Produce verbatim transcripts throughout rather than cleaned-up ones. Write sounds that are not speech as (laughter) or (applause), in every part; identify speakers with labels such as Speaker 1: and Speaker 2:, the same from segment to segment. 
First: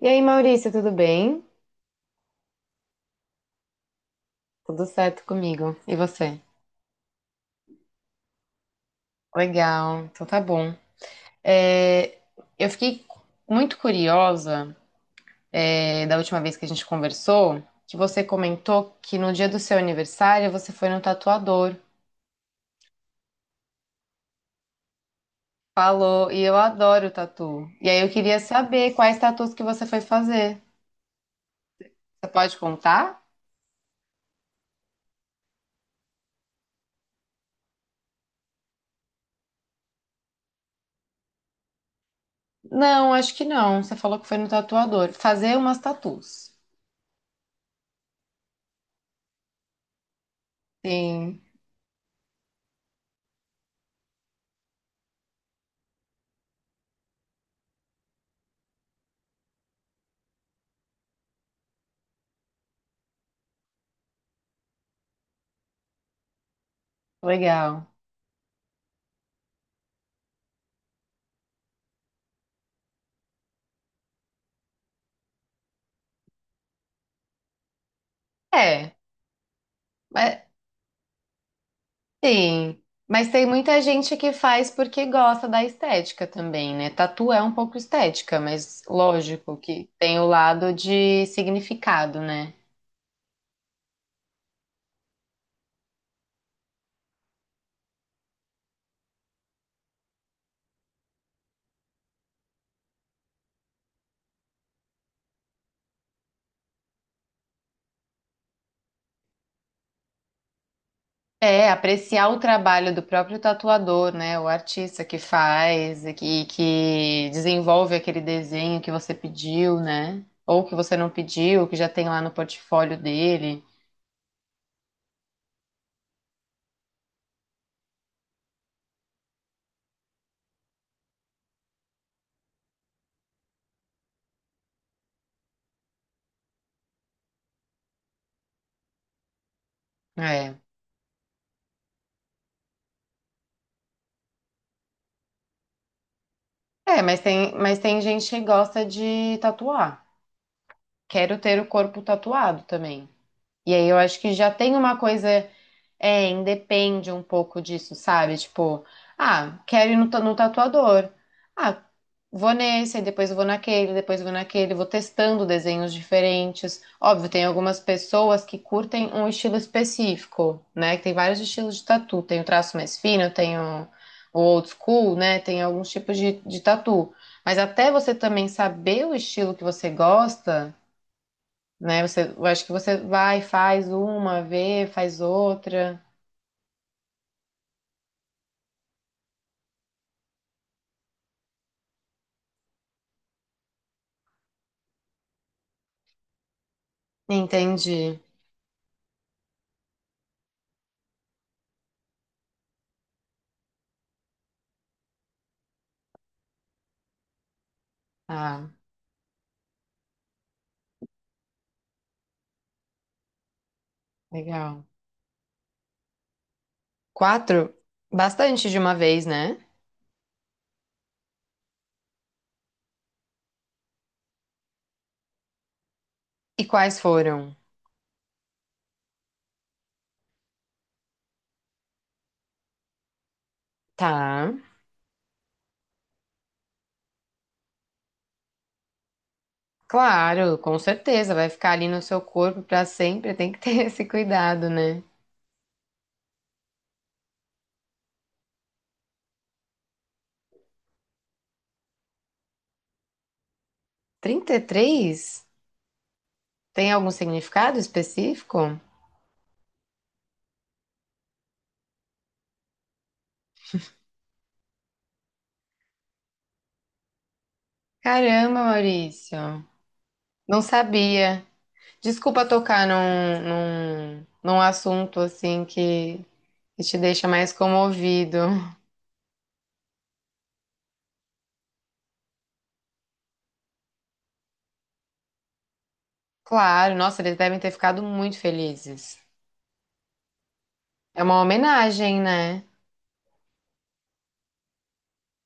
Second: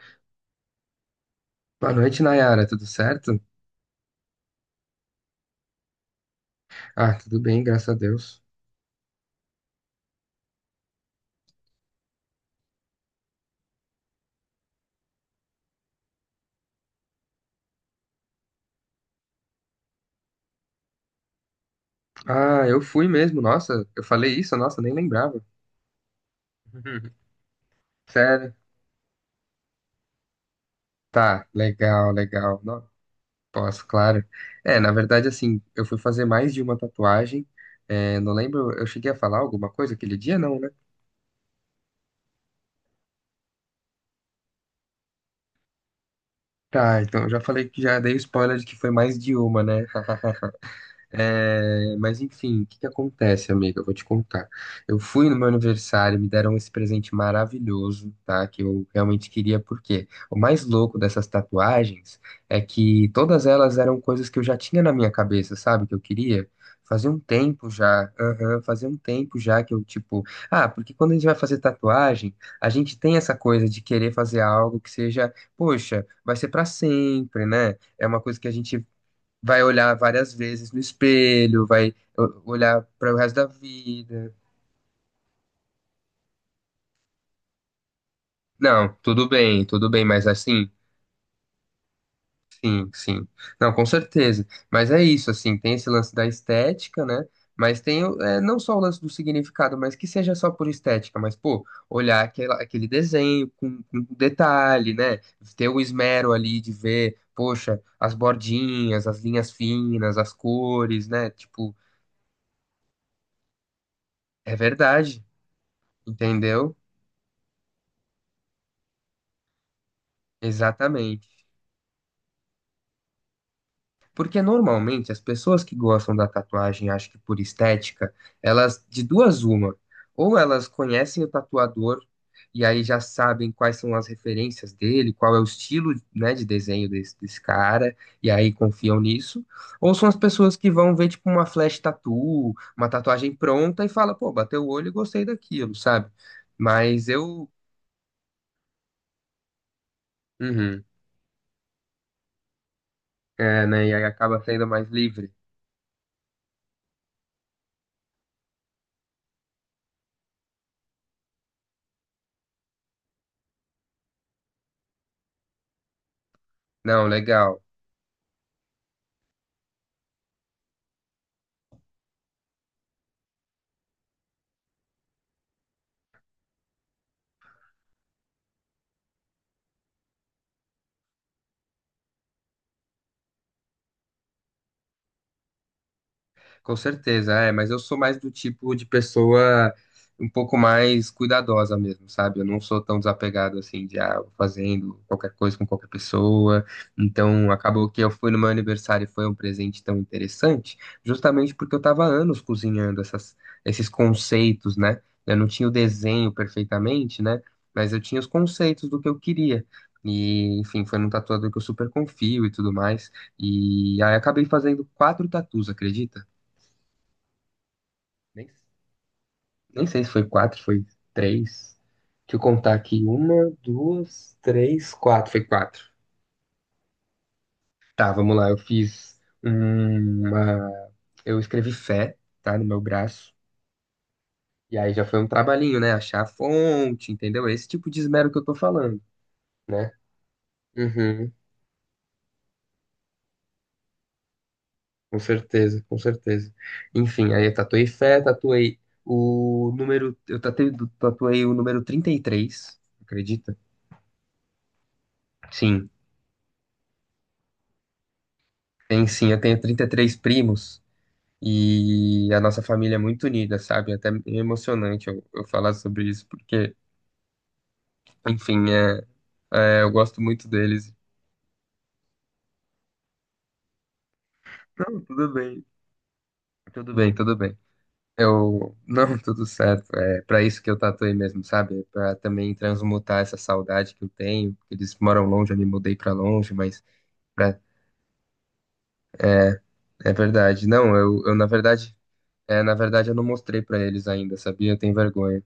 Speaker 1: E aí, Maurício, tudo bem?
Speaker 2: Boa noite, Nayara. Tudo certo?
Speaker 1: Tudo certo comigo. E você?
Speaker 2: Ah, tudo bem, graças a Deus.
Speaker 1: Legal, então tá bom. É, eu fiquei muito curiosa. É, da última vez que a gente conversou, que você comentou que no dia do seu aniversário você foi no tatuador.
Speaker 2: Ah, eu fui mesmo. Nossa, eu falei isso? Nossa, nem lembrava.
Speaker 1: Falou, e eu adoro
Speaker 2: (laughs)
Speaker 1: tatu. E aí eu queria
Speaker 2: Sério?
Speaker 1: saber quais tatus que você foi fazer.
Speaker 2: Tá, legal,
Speaker 1: Você pode
Speaker 2: legal. Não,
Speaker 1: contar?
Speaker 2: posso, claro. É, na verdade, assim, eu fui fazer mais de uma tatuagem. É, não lembro, eu cheguei a falar alguma coisa aquele dia, não, né?
Speaker 1: Não, acho que não. Você falou que foi no tatuador. Fazer umas tatus.
Speaker 2: Tá, então eu já falei que já dei o spoiler de que foi mais de uma, né? (laughs)
Speaker 1: Sim,
Speaker 2: É, mas enfim, o que que acontece, amiga? Eu vou te contar. Eu fui no meu aniversário, me deram esse presente maravilhoso, tá? Que eu realmente queria, porque o mais louco dessas tatuagens é que todas elas eram coisas que eu já tinha na minha cabeça, sabe? Que eu queria. Fazia um tempo
Speaker 1: legal.
Speaker 2: já, aham, fazia um tempo já que eu, tipo, ah, porque quando a gente vai fazer tatuagem, a gente tem essa coisa de querer fazer algo que seja, poxa, vai ser pra sempre, né? É uma coisa que a gente
Speaker 1: É,
Speaker 2: vai olhar várias
Speaker 1: mas
Speaker 2: vezes no espelho, vai o-
Speaker 1: sim,
Speaker 2: olhar para o
Speaker 1: mas
Speaker 2: resto
Speaker 1: tem
Speaker 2: da
Speaker 1: muita gente que
Speaker 2: vida.
Speaker 1: faz porque gosta da estética também, né? Tatu é um pouco estética, mas
Speaker 2: Não, tudo
Speaker 1: lógico
Speaker 2: bem, tudo
Speaker 1: que
Speaker 2: bem,
Speaker 1: tem
Speaker 2: mas
Speaker 1: o
Speaker 2: assim,
Speaker 1: lado de significado, né?
Speaker 2: sim, sim. Não, com certeza. Mas é isso, assim, tem esse lance da estética, né? Mas tem o- é, não só o lance do significado, mas que seja só por estética, mas, pô, olhar aquela, aquele desenho com com detalhe, né? Ter o esmero ali de ver, poxa, as bordinhas, as linhas finas, as cores, né?
Speaker 1: É,
Speaker 2: Tipo,
Speaker 1: apreciar o trabalho do próprio tatuador, né? O
Speaker 2: é
Speaker 1: artista que
Speaker 2: verdade,
Speaker 1: faz e que,
Speaker 2: entendeu?
Speaker 1: que desenvolve aquele desenho que você pediu, né? Ou que você não
Speaker 2: Exatamente.
Speaker 1: pediu, que já tem lá no portfólio dele.
Speaker 2: Porque normalmente as pessoas que gostam da tatuagem, acho que por estética, elas de duas uma, ou elas conhecem o tatuador e aí já sabem quais são as referências dele, qual é o estilo, né, de desenho desse, desse cara, e aí confiam nisso, ou são as pessoas
Speaker 1: É.
Speaker 2: que vão ver tipo uma flash tattoo, uma tatuagem pronta e fala, pô, bateu o olho e gostei daquilo, sabe?
Speaker 1: É,
Speaker 2: Mas
Speaker 1: mas
Speaker 2: eu,
Speaker 1: tem, mas tem gente que gosta de tatuar.
Speaker 2: uhum,
Speaker 1: Quero ter o corpo tatuado também.
Speaker 2: é,
Speaker 1: E
Speaker 2: né,
Speaker 1: aí
Speaker 2: e
Speaker 1: eu
Speaker 2: aí
Speaker 1: acho que
Speaker 2: acaba
Speaker 1: já
Speaker 2: sendo
Speaker 1: tem
Speaker 2: mais
Speaker 1: uma coisa,
Speaker 2: livre.
Speaker 1: é, independe um pouco disso, sabe? Tipo, ah, quero ir no, ta- no tatuador. Ah, vou nesse, aí depois vou naquele, depois vou naquele, vou testando desenhos diferentes.
Speaker 2: Não,
Speaker 1: Óbvio, tem
Speaker 2: legal.
Speaker 1: algumas pessoas que curtem um estilo específico, né? Que tem vários estilos de tatu. Tem o traço mais fino, tem o, o old school, né? Tem alguns tipos de, de tatu. Mas até você também saber o estilo que você gosta né? Você, eu acho que você vai, faz uma, vê, faz outra.
Speaker 2: Com certeza, é, mas eu sou mais do tipo de pessoa um pouco mais cuidadosa mesmo, sabe? Eu não sou tão desapegado assim de ah, vou fazendo qualquer coisa com qualquer pessoa. Então, acabou que eu
Speaker 1: Entendi.
Speaker 2: fui no meu aniversário e foi um presente tão interessante, justamente porque eu tava há anos cozinhando essas, esses conceitos, né? Eu não tinha o desenho perfeitamente, né? Mas eu tinha os
Speaker 1: Ah,
Speaker 2: conceitos do que eu queria. E, enfim, foi num tatuador que eu super confio e tudo mais. E aí acabei fazendo
Speaker 1: legal.
Speaker 2: quatro tatus, acredita?
Speaker 1: Quatro?
Speaker 2: Nem,
Speaker 1: Bastante de uma vez, né?
Speaker 2: nem sei se foi quatro, foi três. Deixa eu contar aqui. Uma, duas, três, quatro. Foi quatro.
Speaker 1: E quais foram?
Speaker 2: Tá, vamos lá. Eu fiz uma. Eu escrevi fé, tá, no meu braço.
Speaker 1: Tá.
Speaker 2: E aí já foi um trabalhinho, né? Achar a fonte, entendeu? Esse tipo de esmero que eu tô falando, né?
Speaker 1: Claro, com
Speaker 2: Uhum,
Speaker 1: certeza. Vai ficar ali no seu corpo pra sempre. Tem que ter (laughs) esse cuidado, né?
Speaker 2: com certeza, com certeza. Enfim, aí eu tatuei fé, tatuei o número. Eu tatuei, tatuei o número trinta e três, acredita?
Speaker 1: Trinta e três.
Speaker 2: Sim,
Speaker 1: Tem algum significado específico?
Speaker 2: tem sim. Eu tenho trinta e três primos. E a nossa família é muito unida, sabe? Até é emocionante eu, eu falar sobre isso, porque,
Speaker 1: Caramba,
Speaker 2: enfim, é,
Speaker 1: Maurício.
Speaker 2: é, eu gosto muito
Speaker 1: Não
Speaker 2: deles.
Speaker 1: sabia. Desculpa tocar num, num, num
Speaker 2: Não,
Speaker 1: assunto
Speaker 2: tudo bem,
Speaker 1: assim que e
Speaker 2: tudo
Speaker 1: te
Speaker 2: bem,
Speaker 1: deixa
Speaker 2: tudo
Speaker 1: mais
Speaker 2: bem.
Speaker 1: comovido.
Speaker 2: Eu, não, (laughs) tudo certo. É para isso que eu tatuei mesmo, sabe? Para também transmutar essa saudade que eu tenho, porque eles moram longe, eu me mudei para longe, mas
Speaker 1: Claro, nossa, eles
Speaker 2: pra-
Speaker 1: devem ter ficado muito felizes.
Speaker 2: é, é verdade. Não, eu,
Speaker 1: É
Speaker 2: eu
Speaker 1: uma
Speaker 2: na verdade,
Speaker 1: homenagem,
Speaker 2: é,
Speaker 1: né?
Speaker 2: na verdade eu não mostrei para eles ainda, sabia? Eu tenho vergonha.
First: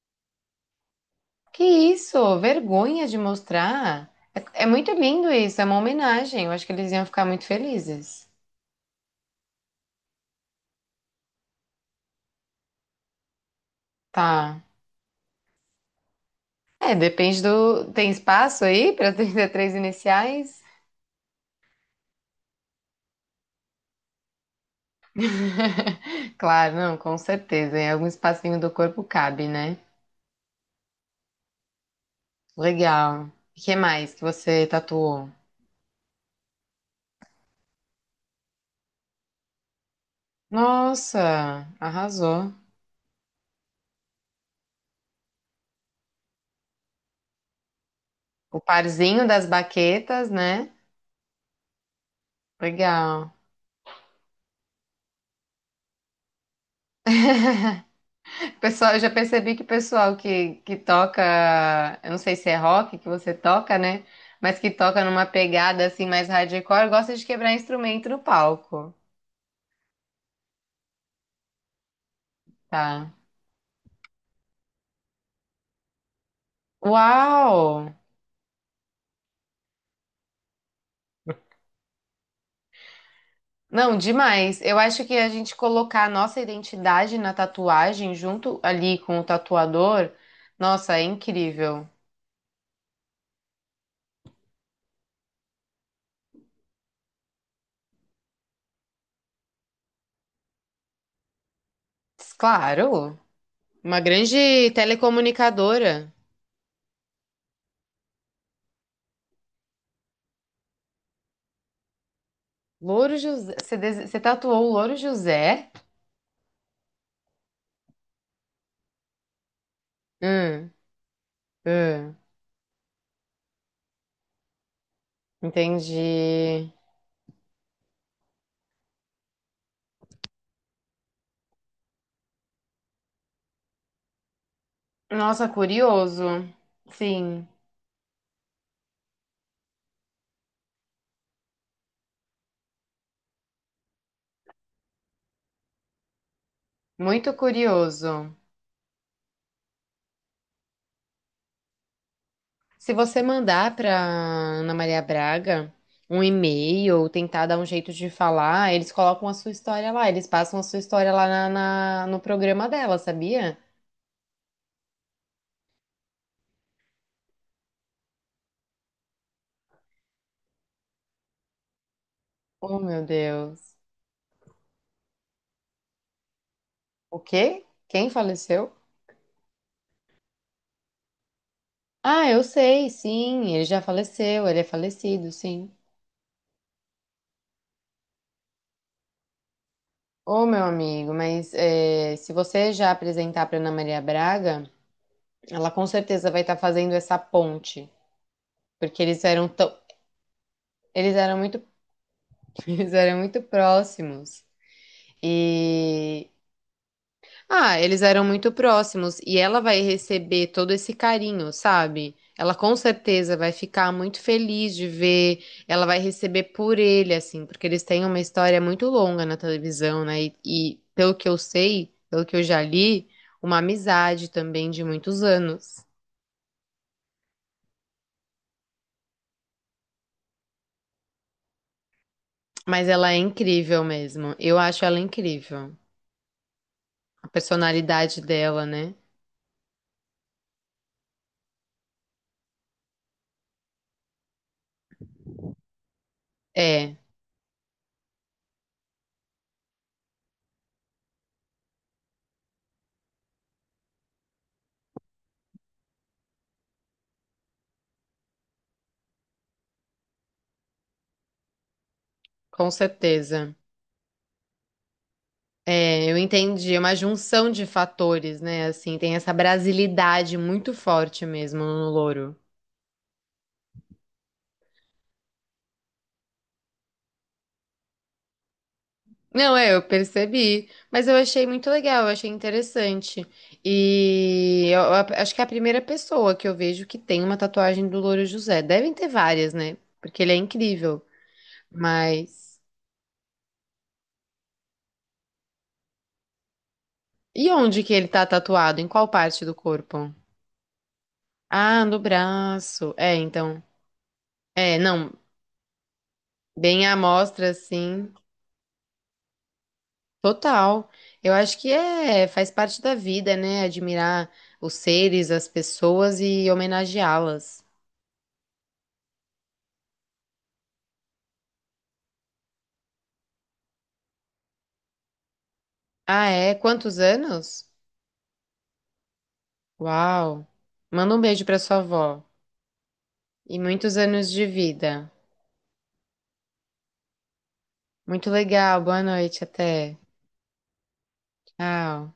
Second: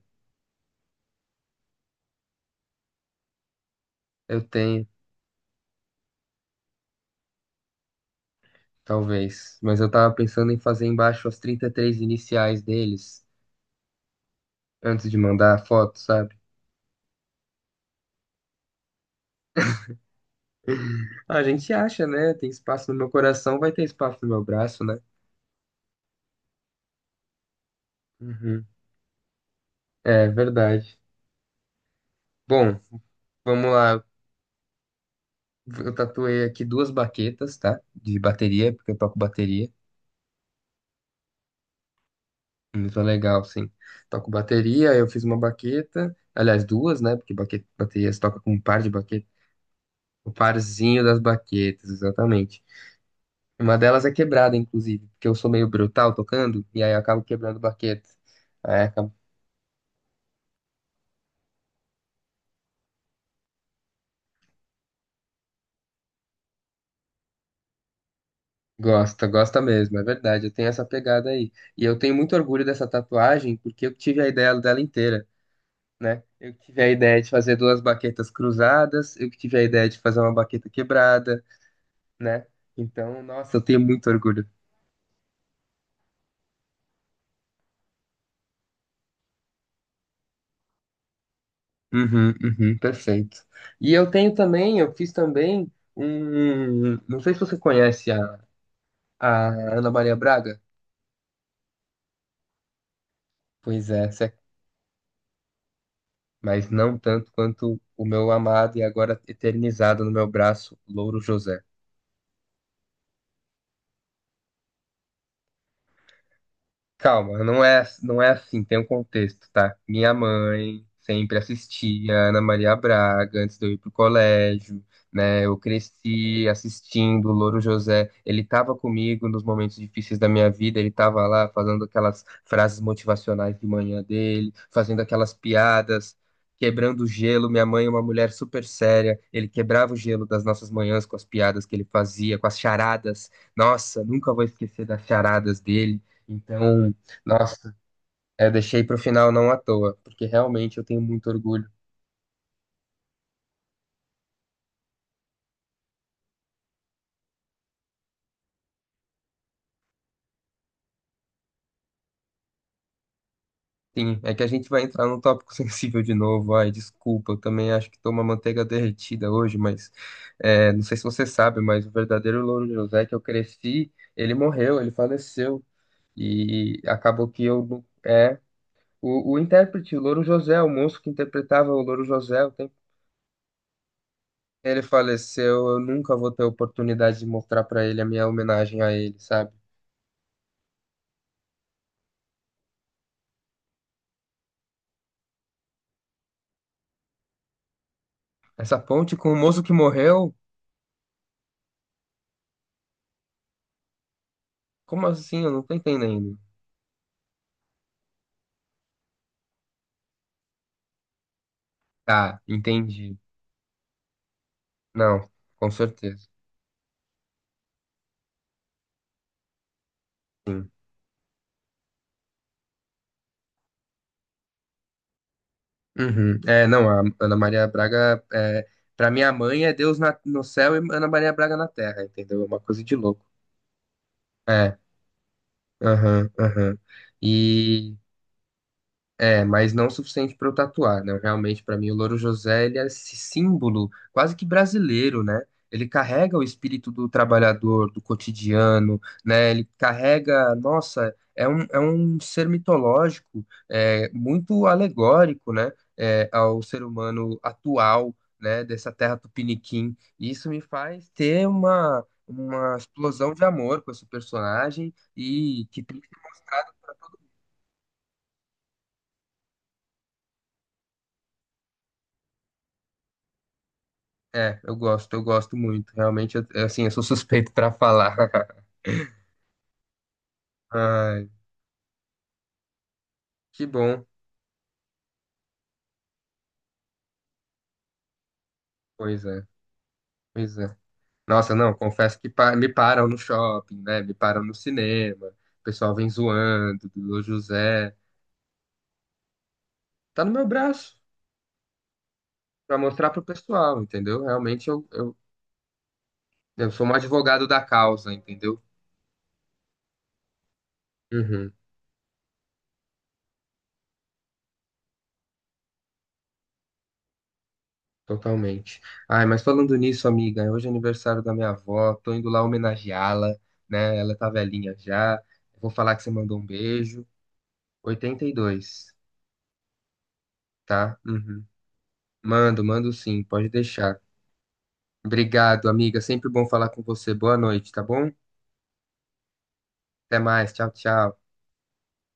Speaker 1: Que isso? Vergonha de mostrar.
Speaker 2: Eu
Speaker 1: É, é
Speaker 2: tenho.
Speaker 1: muito lindo isso, é uma homenagem. Eu acho que eles iam ficar muito felizes.
Speaker 2: Talvez. Mas eu tava pensando em fazer embaixo as trinta e três iniciais deles,
Speaker 1: Tá.
Speaker 2: antes de mandar a foto, sabe?
Speaker 1: É, depende do. Tem espaço aí para trinta e três iniciais?
Speaker 2: (laughs) A gente acha, né? Tem espaço no meu coração, vai ter espaço no meu braço, né?
Speaker 1: (laughs) Claro, não, com certeza. Em algum espacinho
Speaker 2: Uhum.
Speaker 1: do corpo cabe, né?
Speaker 2: É verdade. Bom,
Speaker 1: Legal. O
Speaker 2: vamos
Speaker 1: que
Speaker 2: lá.
Speaker 1: mais que você tatuou?
Speaker 2: Eu tatuei aqui duas baquetas, tá? De bateria, porque eu toco bateria.
Speaker 1: Nossa, arrasou.
Speaker 2: Muito legal, sim. Toco bateria, eu fiz uma baqueta. Aliás, duas, né? Porque baque- bateria se toca com um
Speaker 1: O
Speaker 2: par de
Speaker 1: parzinho
Speaker 2: baquetas.
Speaker 1: das baquetas,
Speaker 2: O
Speaker 1: né?
Speaker 2: parzinho das baquetas, exatamente.
Speaker 1: Legal.
Speaker 2: Uma delas é quebrada, inclusive, porque eu sou meio brutal tocando, e aí eu acabo quebrando baqueta. Aí
Speaker 1: Pessoal, eu já
Speaker 2: acabo...
Speaker 1: percebi que o pessoal que, que toca, eu não sei se é rock que você toca, né? Mas que toca numa pegada assim mais hardcore, gosta de quebrar instrumento no palco,
Speaker 2: Gosta, gosta mesmo, é verdade, eu tenho essa pegada aí. E eu tenho muito orgulho dessa
Speaker 1: tá?
Speaker 2: tatuagem, porque eu que tive a ideia dela inteira, né? Eu que tive a ideia de fazer
Speaker 1: Uau!
Speaker 2: duas baquetas cruzadas, eu que tive a ideia de fazer uma baqueta quebrada, né? Então, nossa, eu tenho
Speaker 1: Não,
Speaker 2: muito orgulho.
Speaker 1: demais. Eu acho que a gente colocar a nossa identidade na tatuagem junto ali com o tatuador, nossa, é incrível.
Speaker 2: Uhum, uhum, perfeito. E eu tenho também, eu fiz também um... Não sei se você conhece a, a Ana Maria Braga.
Speaker 1: Claro,
Speaker 2: Pois
Speaker 1: uma
Speaker 2: é, você
Speaker 1: grande telecomunicadora.
Speaker 2: mas não tanto quanto o meu amado e agora eternizado no meu braço, Louro José.
Speaker 1: Louro José. Você, dese- você tatuou o Louro José?
Speaker 2: Calma, não é, não é assim, tem um contexto, tá? Minha
Speaker 1: Hum,
Speaker 2: mãe sempre assistia
Speaker 1: hum,
Speaker 2: Ana Maria Braga antes de eu ir pro colégio, né? Eu cresci
Speaker 1: entendi.
Speaker 2: assistindo o Louro José, ele tava comigo nos momentos difíceis da minha vida, ele tava lá fazendo aquelas frases motivacionais de manhã dele, fazendo aquelas
Speaker 1: Nossa,
Speaker 2: piadas,
Speaker 1: curioso.
Speaker 2: quebrando o
Speaker 1: Sim,
Speaker 2: gelo. Minha mãe é uma mulher super séria, ele quebrava o gelo das nossas manhãs com as piadas que ele fazia, com as charadas. Nossa, nunca vou esquecer das charadas dele. Então,
Speaker 1: muito
Speaker 2: nossa,
Speaker 1: curioso.
Speaker 2: é deixei pro final não à toa, porque realmente eu tenho muito orgulho.
Speaker 1: Se você mandar para Ana Maria Braga um e-mail ou tentar dar um jeito de falar, eles colocam a sua história lá. Eles passam a sua história lá na, na- no programa dela, sabia?
Speaker 2: Sim, é que a gente vai entrar num tópico (laughs) sensível de novo. Ai, desculpa, eu também acho que tô uma manteiga derretida hoje, mas é, não sei se você sabe, mas o verdadeiro Louro
Speaker 1: Oh,
Speaker 2: José
Speaker 1: meu
Speaker 2: que eu
Speaker 1: Deus.
Speaker 2: cresci, ele morreu, ele faleceu. E
Speaker 1: O
Speaker 2: acabou que
Speaker 1: quê?
Speaker 2: eu. Não-
Speaker 1: Quem
Speaker 2: é,
Speaker 1: faleceu?
Speaker 2: o, o intérprete, o Louro José, o moço que interpretava o Louro
Speaker 1: Ah,
Speaker 2: José,
Speaker 1: eu
Speaker 2: o tempo,
Speaker 1: sei, sim. Ele já faleceu. Ele é
Speaker 2: ele
Speaker 1: falecido,
Speaker 2: faleceu,
Speaker 1: sim.
Speaker 2: eu nunca vou ter oportunidade de mostrar pra ele a minha homenagem a ele, sabe?
Speaker 1: Ô, meu amigo, mas é, se você já apresentar para Ana Maria Braga, ela com certeza vai estar fazendo essa ponte,
Speaker 2: Essa
Speaker 1: porque
Speaker 2: ponte
Speaker 1: eles
Speaker 2: com o
Speaker 1: eram
Speaker 2: moço
Speaker 1: tão,
Speaker 2: que morreu.
Speaker 1: eles eram muito, (laughs) eles eram muito próximos.
Speaker 2: Como assim? Eu não tô entendendo.
Speaker 1: Ah, eles eram muito próximos e ela vai receber todo esse carinho, sabe?
Speaker 2: Tá,
Speaker 1: Ela com
Speaker 2: entendi.
Speaker 1: certeza vai ficar muito feliz de
Speaker 2: Não,
Speaker 1: ver,
Speaker 2: com
Speaker 1: ela vai
Speaker 2: certeza.
Speaker 1: receber por ele, assim, porque eles têm uma história muito longa na televisão, né? E,
Speaker 2: Sim.
Speaker 1: e pelo que eu sei, pelo que eu já li, uma amizade também de muitos anos.
Speaker 2: Uhum. É, não, a Ana Maria Braga, é, pra minha mãe é Deus na- no céu e Ana Maria Braga na terra, entendeu? É uma coisa
Speaker 1: Mas
Speaker 2: de
Speaker 1: ela é
Speaker 2: louco.
Speaker 1: incrível mesmo, eu
Speaker 2: É,
Speaker 1: acho ela incrível.
Speaker 2: aham, aham.
Speaker 1: A
Speaker 2: E
Speaker 1: personalidade dela, né?
Speaker 2: É, mas não o suficiente para eu tatuar, né? Realmente, para mim, o Louro José, ele é esse símbolo quase que brasileiro, né? Ele carrega o espírito
Speaker 1: É,
Speaker 2: do trabalhador, do cotidiano, né? Ele carrega, nossa, é um, é um ser mitológico, é, muito alegórico, né? É, ao ser humano atual, né? Dessa terra tupiniquim. E isso me faz ter uma,
Speaker 1: com
Speaker 2: uma explosão de
Speaker 1: certeza.
Speaker 2: amor com esse personagem e que tem que
Speaker 1: É, eu
Speaker 2: ser...
Speaker 1: entendi, é uma junção de fatores, né? Assim, tem essa brasilidade muito forte mesmo no louro.
Speaker 2: É, eu gosto, eu gosto muito. Realmente, eu- eu, assim, eu sou (laughs) suspeito pra falar. (laughs)
Speaker 1: Não, é, eu percebi, mas eu
Speaker 2: Ai,
Speaker 1: achei muito legal, eu achei interessante.
Speaker 2: que bom.
Speaker 1: E eu, eu acho que é a primeira pessoa que eu vejo que tem uma tatuagem do Louro José. Devem ter
Speaker 2: Pois é,
Speaker 1: várias, né? Porque ele é
Speaker 2: pois é.
Speaker 1: incrível.
Speaker 2: Nossa, não, confesso que pa-
Speaker 1: Mas
Speaker 2: me param no shopping, né? Me param no cinema. O pessoal vem zoando, do
Speaker 1: e onde que
Speaker 2: José.
Speaker 1: ele tá tatuado? Em qual parte do corpo?
Speaker 2: Tá no meu braço
Speaker 1: Ah, no
Speaker 2: pra
Speaker 1: braço.
Speaker 2: mostrar
Speaker 1: É,
Speaker 2: pro
Speaker 1: então.
Speaker 2: pessoal, entendeu? Realmente
Speaker 1: É,
Speaker 2: eu,
Speaker 1: não,
Speaker 2: eu, eu sou
Speaker 1: bem
Speaker 2: um
Speaker 1: à
Speaker 2: advogado
Speaker 1: mostra,
Speaker 2: da
Speaker 1: assim.
Speaker 2: causa, entendeu?
Speaker 1: Total. Eu
Speaker 2: Uhum.
Speaker 1: acho que é, faz parte da vida, né? Admirar os seres, as pessoas e homenageá-las.
Speaker 2: Totalmente. Ai, mas falando nisso, amiga, hoje é aniversário da minha avó, tô indo lá homenageá-la, né? Ela tá velhinha já. Vou falar que você
Speaker 1: Ah,
Speaker 2: mandou um
Speaker 1: é? Quantos
Speaker 2: beijo.
Speaker 1: anos?
Speaker 2: oitenta e dois,
Speaker 1: Uau!
Speaker 2: tá?
Speaker 1: Manda um
Speaker 2: Uhum.
Speaker 1: beijo pra sua avó.
Speaker 2: Mando, mando sim, pode
Speaker 1: E muitos
Speaker 2: deixar.
Speaker 1: anos de vida.
Speaker 2: Obrigado, amiga. Sempre bom falar com você. Boa noite, tá bom?
Speaker 1: Muito legal. Boa noite, até.
Speaker 2: Até mais. Tchau, tchau.
Speaker 1: Tchau.